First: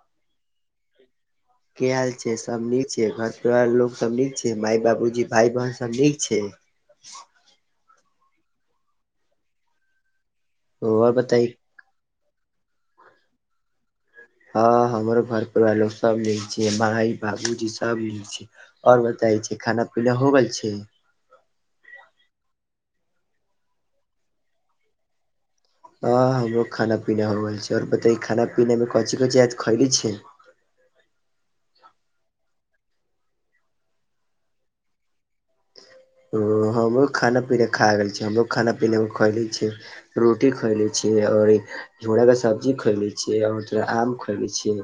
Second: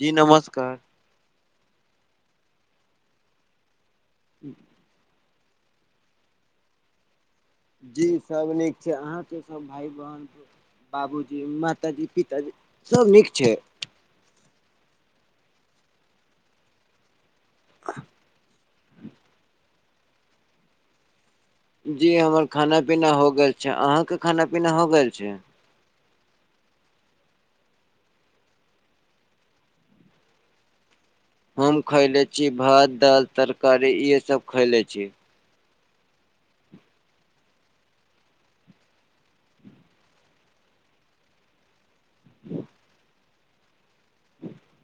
जी नमस्कार। की हाल छै, सब नीक छै, घर-परिवार लोग सब नीक छै, माय बाबुजी भाय, बहिन सब नीक छै। जी सब नीक छै, अहां के सब भाय, बहन, और बाबूजी, बताई मा ताजी, पिताजी सब नीक छै। हां हमरो घर-परिवार लोक सब नीक छियै, माई बाबूजी सब नीक छै और बताई छै खाना-पीना हो गेल छै। जी हमर खाना-पीना हो गेल छै, अहां के खाना-पीना हो गेल छै। हां हमरो खाना-पीना हो गेल छै और बताई खाना-पीना मे कौन चीज-कौन चीज आज खैली छै। हम खैले छी भात, दाल, तरकारी इहे सब खैले छी। हां हमरो खाना-पीना खा गेल छी, हमरो खाना-पीना खएले छियै। रोटी खयले छीयै और ई झोड़ा का सब्जी खैले छियै और तोरा आम खैलै छियै।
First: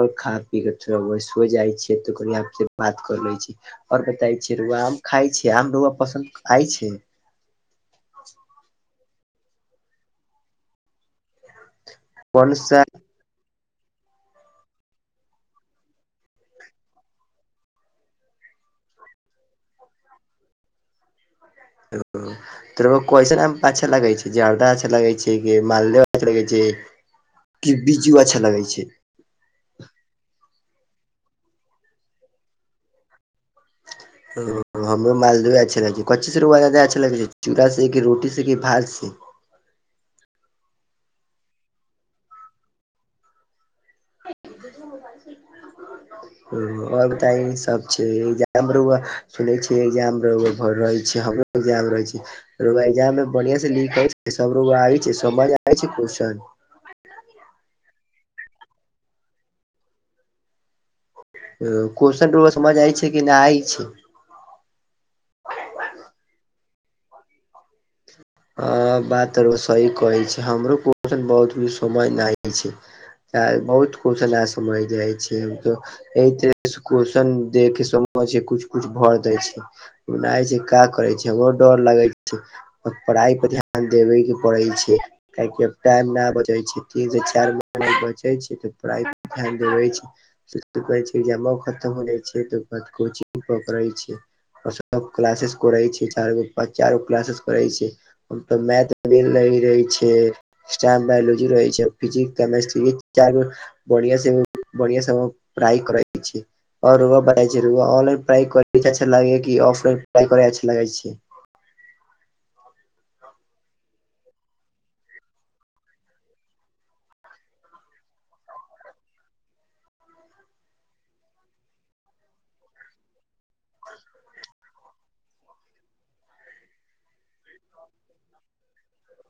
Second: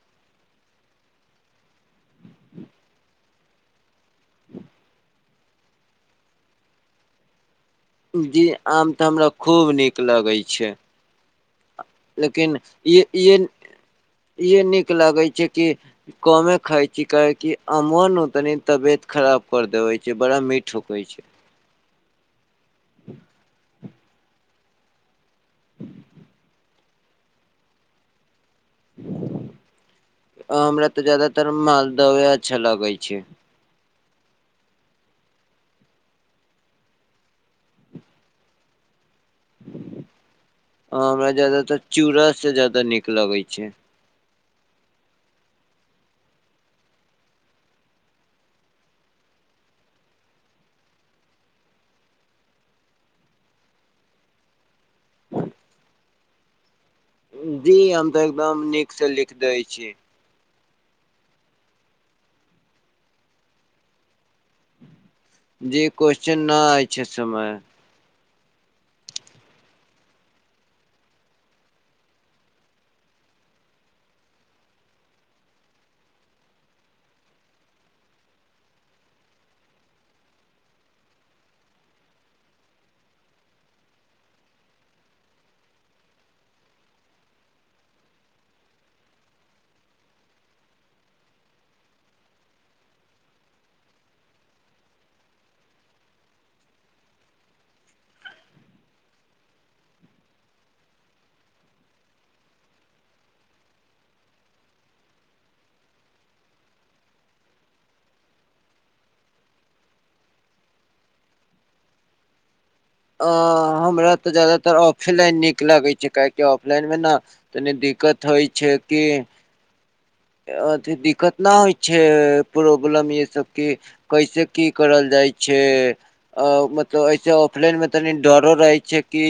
और खा पीके थोड़ा बहुत सोय जाय छियै तऽ कनि आप से बात कर लै छी। और बताई छीये रौउआ आम खाय छीये, आम रौउआ पसन्द आय छै। जी आम तऽ हमरा खूब नीक लागे छै। कोन लेकिन सा ई इहे इहे नीक लागै छै कि कमे खाय छी, काहेकि अमवा नु तनी तबियत खराब कर देबै छै, बड़ा मीठ होकै छै। ओ त रौउवा कैसन आम अच्छा लगे छै, जर्दा अच्छा लगे छै। ए कि मालदेव अच्छा लगै छै कि बिजू अच्छा लगै छै। आ हमरा तऽ जादातर मालदोए अच्छा लागै छै। ओ हमरो मालदोए अच्छा लागै छै, कच्चीस रौउआ जादा अच्छा लगै छै, चूड़ा से की, रोटी से, की भात से। हां हमरा जादातर चूड़ा से जादा नीक लगै छै। [unintelligible] अ और बताई ने सब छै इग्जाम रौउवा सुनै छीये इग्जाम रौउवा भर रहल छी हमु [unintelligible] रहै छै। रौउवा इग्जाम मे बढ़ियाँ से लिखे सब रौउवा आबै छै, समझ आबै छै क्वेश्चन। जी हम तऽ एकदम नीक से लिख दै छी। अ क्वेश्चन के रौउवा समझ आइ छै कि ना आई छै। जी क्वेश्चन ना आई छै समय हां बात त रौउवा सही कहै छै, हमरो क्वेश्चन बहुत भी समझ ना आई छै। ता बहुत क्वेश्चन ना समझ जाय छै हम तो एक तरह से क्वेश्चन दे के समझे छीये, कुछ-कुछ भर देै छै। उ ना आय छै का करै छै, हमरो डोर लागै छै। पढ़ाई पर ध्यान देबे के पड़ै छै। काहेकि अब टाइम ना बचै छै, तीन से चाएर महिना बचै छै तऽ पढ़ाई पर ध्यान देबै छै। [unintelligible] कहै छै इग्जामवा खतम हो जाय छै तऽ ओकर बाद कोचिंग पकड़ै छै। और सब क्लासेस करै छै, चारगो पा चारगो क्लासेस करै छै। हम तऽ मैथ दिन नहि रहै छै। एस्ट्रा मे बायलॉजी रहै छै, फिजिक्स, केमेस्ट्री चारगो बढ़िआं से बढ़िआं से हम पढाई करैत छी। आओर रउआ बताइ जे रउआ के ऑनलाइन पढाई करे में अच्छा लागे छै कि ऑफलाइन पढाई करै में अच्छा लागै छै? अ हमरा तऽ ज्यादातर ऑफेलाइन नीक लागै छै काहेकि ऑफलाइन मे ना तनि दिक्कत होइ छै कि अथी दिक्कत ना होइ छै प्रॉब्लम ई सबके कैसे की करल जाइ छै अ मतलब ऐसे ऑफलाइन में तनी डरो रहे छै कि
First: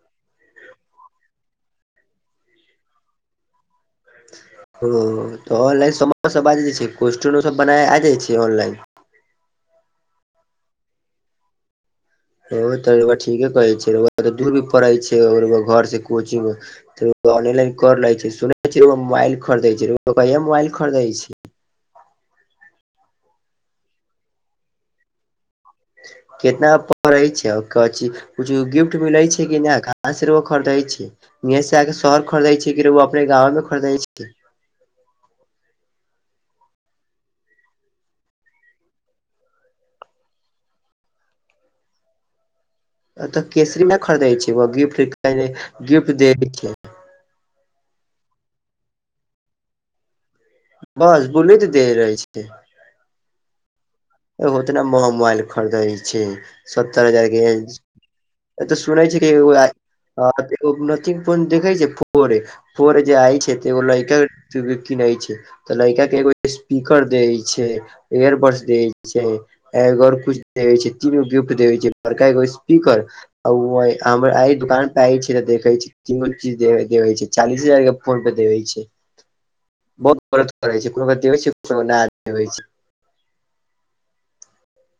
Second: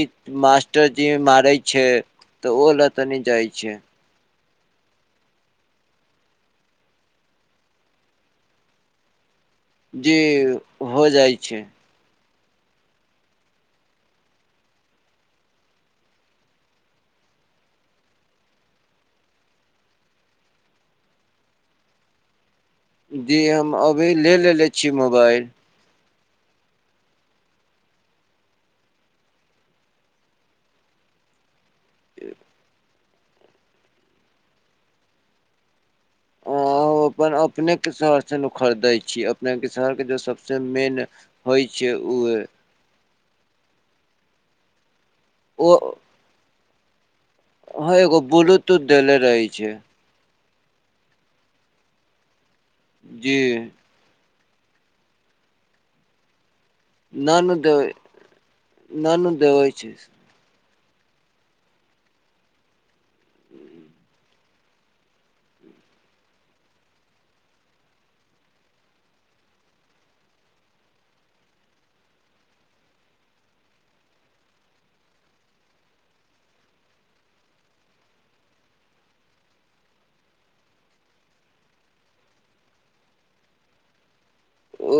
मास्टरजी मारै छै तऽ ओ लऽ तनी जाइ छै। ओ तऽ ऑनलाइन [unintelligible] कोस्चनो सब बनाय आ जाइ छै ऑनलाइन? जी हो जाइ छै। ओ तऽ रउआ ठीके कहै छैऽ रउआ के दूर भी पड़ै छै रउआ घर से कोचिंग तऽ रउआ ऑनलाइने कर लै छी, सुनै छी रउआ मोबाइल खरदै छी। रउआ इसे मोबाइल खरदै छी? जी हम अभी ले लेलेे छी मोबाइल। केतना पडै छै [unintelligible] कुछो गिफ्ट मिलै छै कि ना, कहाँ से रउआ खरदै छी? इहें से आके शहर खरदै छी कि रउआ अपने गाँव मे खरदै छी? ओ अपन अपनेके शहर से नु खरदै छी अपनेके शहरके जे सबसे मेन होई छै उहे अतऽ केसरी मे खरीदै छै [unintelligible] गिफ्ट गिफ्ट देै छै हँ एगो ब्लूटूथ देले रहै छै। बस ब्लुटुथ देले रहै छै। जी ए ओतना मोबाइल खरीदै छी सत्तर हजार न के [unintelligible] न दे एतऽ सुनै न छै कि न देबै छै [unintelligible] फोर जे आई छै त ओ लइका [unintelligible] छै तऽ लड़ का के एगो स्पीकर दे छै इयरबड्स दे छै एगो आर कुछ दे छै तीन गो गिफ्ट दे छै बड़का एगो स्पीकर ओ हम अइ दुकान पे आय छी तऽ देखै छी इ छै चालीस हजार फोन पे देइ छै बहुत वरत करै छै [unintelligible] ओ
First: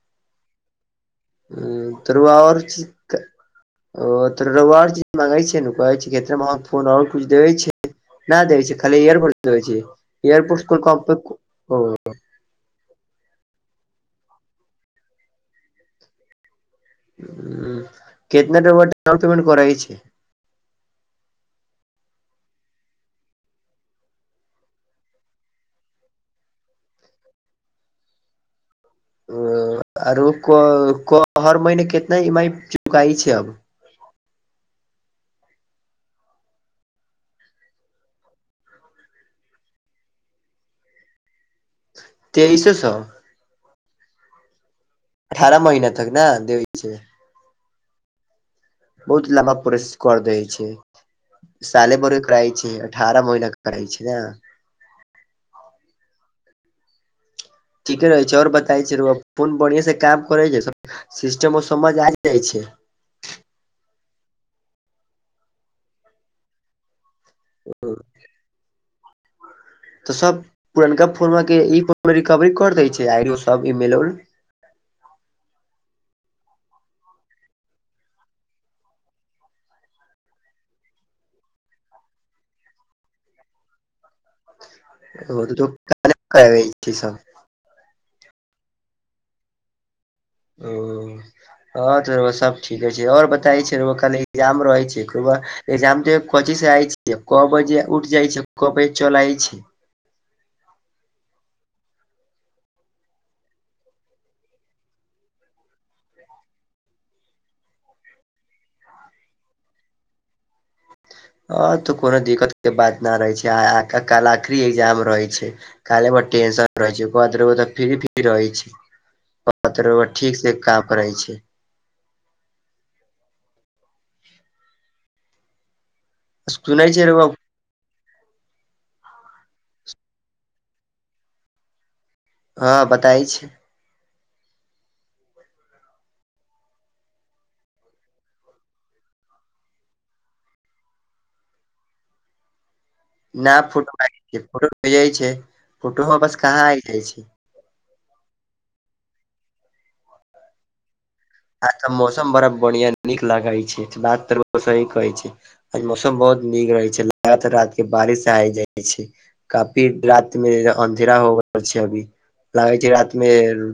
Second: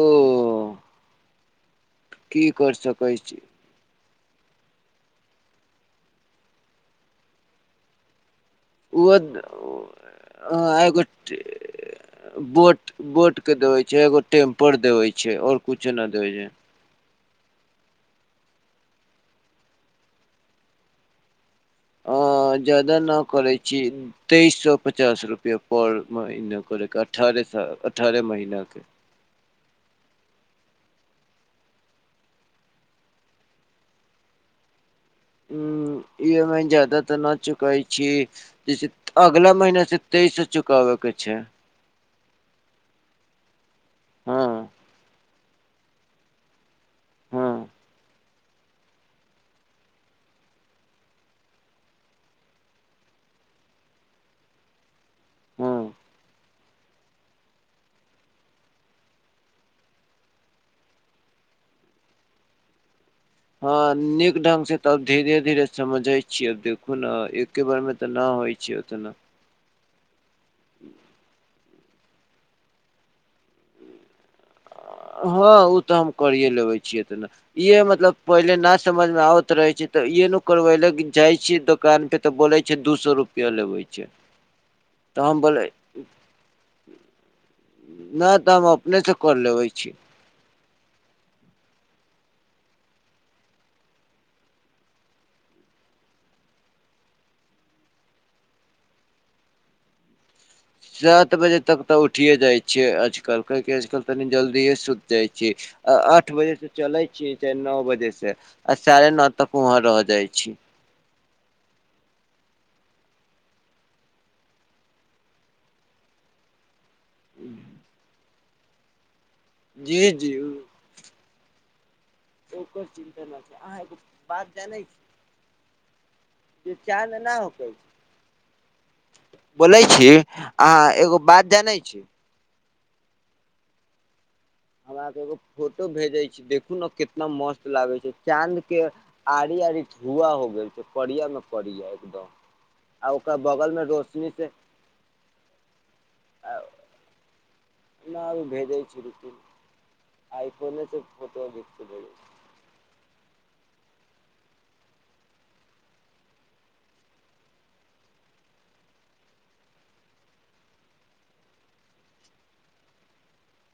तरुआ की और कर सकै चिकेन छी ओ तो रउआ आर चीज मांगे छे नु कहै छै ते महग फोन आओर कुछ देे छै ना दै छै खाली ओहो इयरबड्स दै छै ह इयरबड्स एगो टे [unintelligible] बोट बोट के देवे छै एगो टेम्पर देवे छै और कुछो ना देवे ह केतना रउआ डाउन पेमेंट करइ छी? अ जादा ना करै छी। तेइस सए पचास रुपआ पर महीना करे के अठारह सा अठारह महिना के ओ आरो हर महीने केतना ई एम आई चुकाई छी अब ऊं ई एम आई ज्यादा तऽ न चुकाई छी जैसे अगला महिना से तेइस सए चुकाबे के छै। तेइसे सए हँ अठारह महिना तक ना देबे के छै। हँ बहुत लम्बा प्रोसेस कर दै छैय। साल बरब करइ छै अठारह महिना के करइ छैय ने हँ ठीके रहै छैय और बताइ छी रौआ फोन बढ़िया से काम करे छैय, सिस्टम समझ आ जाइ छैय। हँ नीक ढंग से तऽ अब धीरे-धीरे समझे छियै अब देखु ने एकके बारे मे तऽ न होइ छैय ओतना। तऽ सब पुरनका फोन मे के ई फोन मे रिकवरी कर दै छैय आो सब आइड ईमेल उ हँ ओ तऽ हम करिये लेबे छियै ते उतना। इहे मतलब पहिले ना समझ में आबत रहे छै ते इे न करवे ले जाय छीे दुकान पे तऽ बोलै छैय दू सए रुपया लेबे छैय। ओ [unintelligible] कहै छैय सब नहि तऽ हम अपने से क लेबै छी। ओ। हँ तो सब ठीके छैय और बताय छैय खाली इगजाम रहे छैय खुबा। एकजाम देब कची से आय छियै, क बजे उठ जाइ छी, क बजे चल आइ छी। सात बजे तक तऽ उठि जाइ छियै आजकल काहि की आजकल तनि जल्दि सुति जाइ छिय। आठ बजे से चले छीये चाहे न बजे से आ साढ़े नौ तक वहाँ रह जाइ छी। ह तऽ कोनो दिक्कत के बात न रहे छैय आ काल आखरी एग्जाम रहै छैय। काल हमर टेंसन ठीक रहे छैय बंद रहे छैय फिरी फिरी रहे छि जी जी ठीक से काम करै छैय। ओकर चिन्ता नहि छैयअहाँ एगो बात जानै छी। जे सुनै चाह छै ने रउआ न होकै। बोलै छी अहाँ एगो बात जानै छी। हँ बताइ छैय। हम अहाँ के एगो फोटो भेजे छी देखू ने कितना मस्त लागे छैय चाँद के आड़ आड़ी धुआ हो गेल छैय पड़ियामे पड़िया एकदम आ ओकरा न बगल मे फोटो रोशनी छैय, से फोटो भेज छैय, फोटो बस कहाँ आ जाइ छैय। माल भेजै छैय रूकू आइफोने से फोटो घीच आए के त भेजै मौसम बड़ा बढ़िया नीक लगै छैय, बात तऽ सही कहै छैय। आए मौसम बहुत नीक रहे छैय, लगातार रात के बारिश आय जाइ छैय। काफी रात मे अन्धेरा हो छैय अभी। लागै छैय रात मे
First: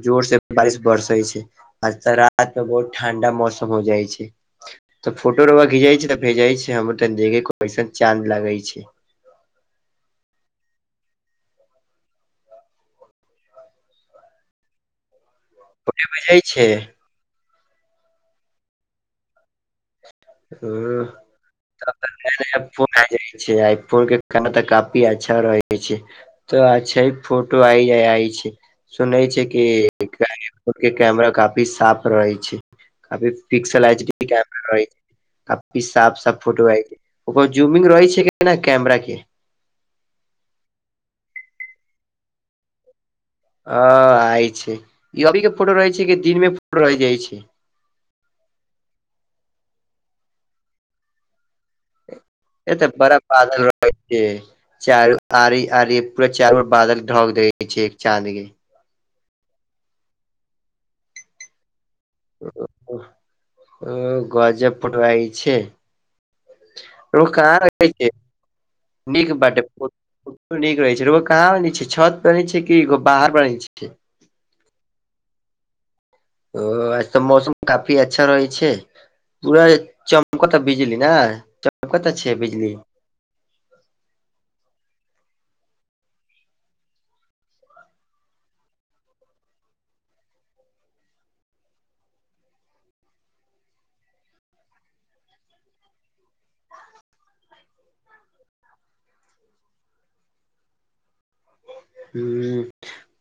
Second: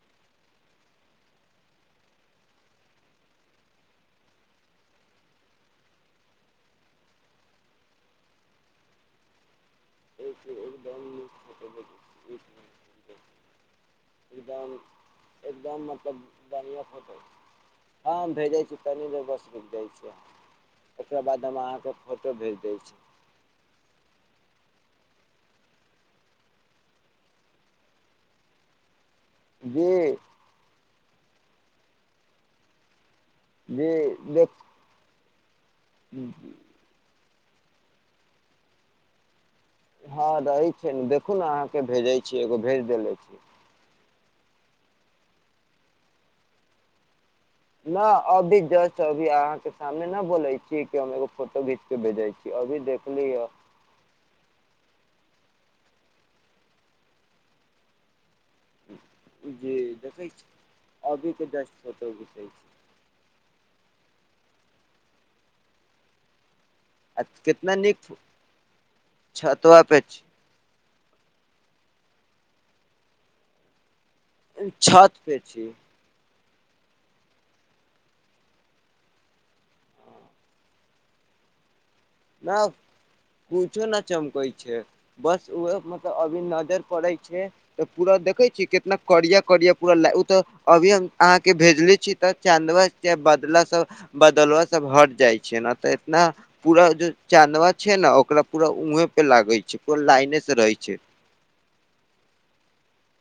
जोर से बारिश बरसै छैय, आज तऽ आज तऽ बहुत ठंडा मौसम हो जाइ छैय। तऽ फोटो रौआ खिचई छैय त भेज छैय हमर तसन चाँद लगे छैय। [unintelligible] [inaudible] एकदान एकदम फोटो मतलब भेजै छै बढ़िआँ ख होटै हँ भेजै छी तनी ज बस जाइ छी। ओकरा बाद हम अहाँके फोटो भेज दै हो छी जाइ छैय आइ फोन के एमे तऽ काफी अच्छा रहै छैय। तऽ अच्छा फोटो आ आइ छैय सुनै छैय। के जी आइफोन के कैमरा काफी साफ रहै छैय काफी। पिक्सल जी एच केमरा रहहि छैय। कि साफ देख साफ फोटो आ ओकर जूमिंग रहै छैय कैमरा के हँ रहै छैय ने देखू ने अहाँके भेजै छियै एगो भेज देेले छी। आ आय छैय ई अभी के फोटो रहै छैय कि दिन मे फोटो रहि जाइ छैय। न अभी जस्ट अभी अहाँ के सामने न बोले छिय कि, हम एगो फोटो खिच के भेजे छी। ए अभी तऽ बड़ा देखली ह पागल रह ओके, चारू आड़ि आड़ि पूरा चारर बादल ढक द छै चाँद के। जी देखै छी, अभीे के जसट फोटो छी ओ ओ गजा फोटो आभे छै। आ ओ कितना कहै नीक छै, नीक बटे छतवा पे छी नीक रहे छैगो, कहाँ पर रहै छै छत पर छै कि बाहर मे रहै छै। छत पे छी। ओ आज तऽ मौसम काफी अच्छा रहै छै। पूरा चमकता बिजली ने, चमकता छै न बिजली। कुछो न चमकै छै, बस ऊहे मतलब अभी नजर पड़ै छै। तऽ पूरा देखै छी, कितना करिया -करिया पूरा ला, ओ तऽ अभी हम अहाँके भेजले छी तऽ, चाँदवा बदला सब, बदलब सब हट जाइ छै, ने तऽ इतना पूरा ज चाँदवा छै ने, ओकरा पूरा ऊहें पे लागे छै, पूरा लाइने से रहे छै। हुं,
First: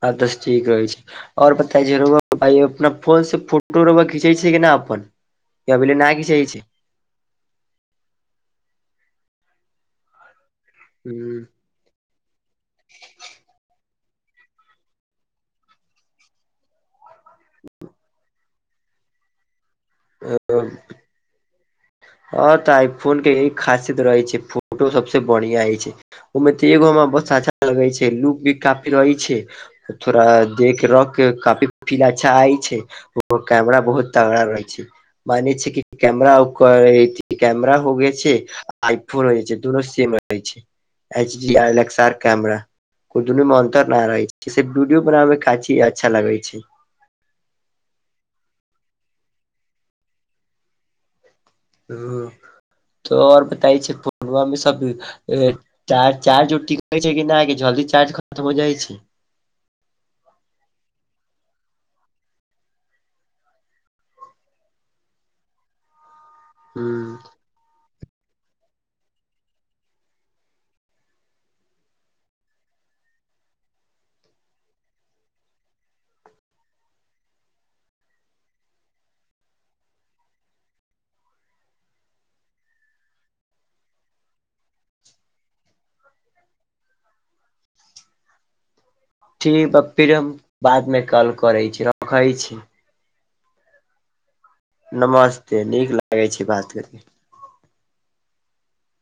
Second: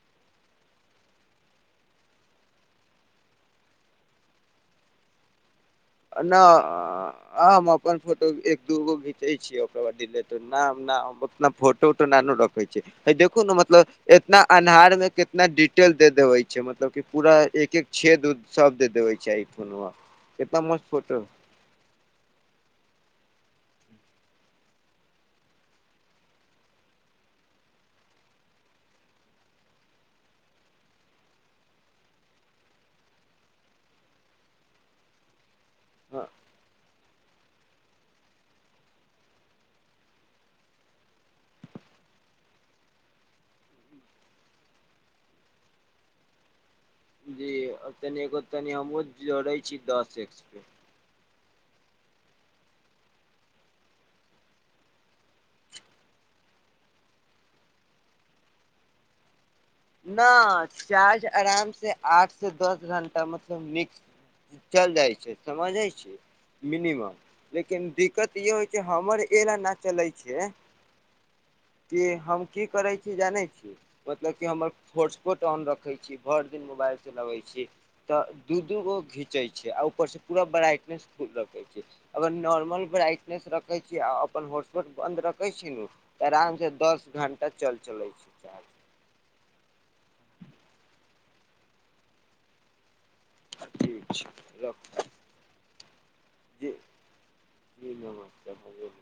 आ तस ठीक अछि। आओर बतायै, अपना फोन से फोटो रउवा खीचै छियै कि न अपन। कि अभीले ना खिचै छै नहि हम अपन फोटो एक दूगो घिचै छियै, अपन अथि लै। त हूं उतना फोटो -उटो ना रखै छै। देखू ने मतलब, इतना अन्हार मे कितना डिटेल दे देबे छै, मतलब कि पूरा एक- एक छेद उद शब्द देखबे छै, आइफोन कतना मस्त फोटो ह तऽ आइ फोन के यी खासियत रहैत छै, फोटो सबसे बढ़िया होय छै। ओहिमे तऽ एगो हमरा ब अच्छा लगे छै, लुक भी काफी रहै छै। थोड़ा देख रख काफी फील अच्छा आइ छै। ओ कैमरा बहुत तगड़ा रहै छै, माने छै कि ह कैमरा ओ कैमराा होय छै, आइफोन हो छै, दुनो सेम रह छै। HD ए्स R camera. कोइ दुनू में अंतर न रहे छै, सिर्फ वीडियो बनाब मे काछी अच्छा लगे छै। जी, तनि एगो तनि हमहु जोड़े छी, दस एक्स पे। ह तऽ आओर बताय छै, पूर्णमामे सब चार चार्ज ओर ठीकै छै, कि नहि जल्दी चार्ज खतम हो जाइ छै। न चार्ज आराम से आठ से दस घंटा, मतलब मिक्स चल जाइ छै, समझइ छै मिनिमम। ह लेकिन दिक्कत इह होइ छै, हमर एल न चले छै। कि हम की करै छी जानै छी? मतलब कि हमर हटस्पोट ऑन रखे छी, भरि दिन मोबाइल चलबे छी तऽ दू दूगो घींचे छै, आ ऊपर से पूरा ब्राइटनेस रखे छै। अगर नॉर्मल ब्राइटनेस रखे छी, अपन होटट बंद रखे छी नु आराम से दस घण्टा चल चलै छै। ठीक ह फिर हम बाद मे कॉल करै छी, रखै छी। ठीक छै रखू। नमस्ते नीक लागैत छै, बात करी। ई नमसा भ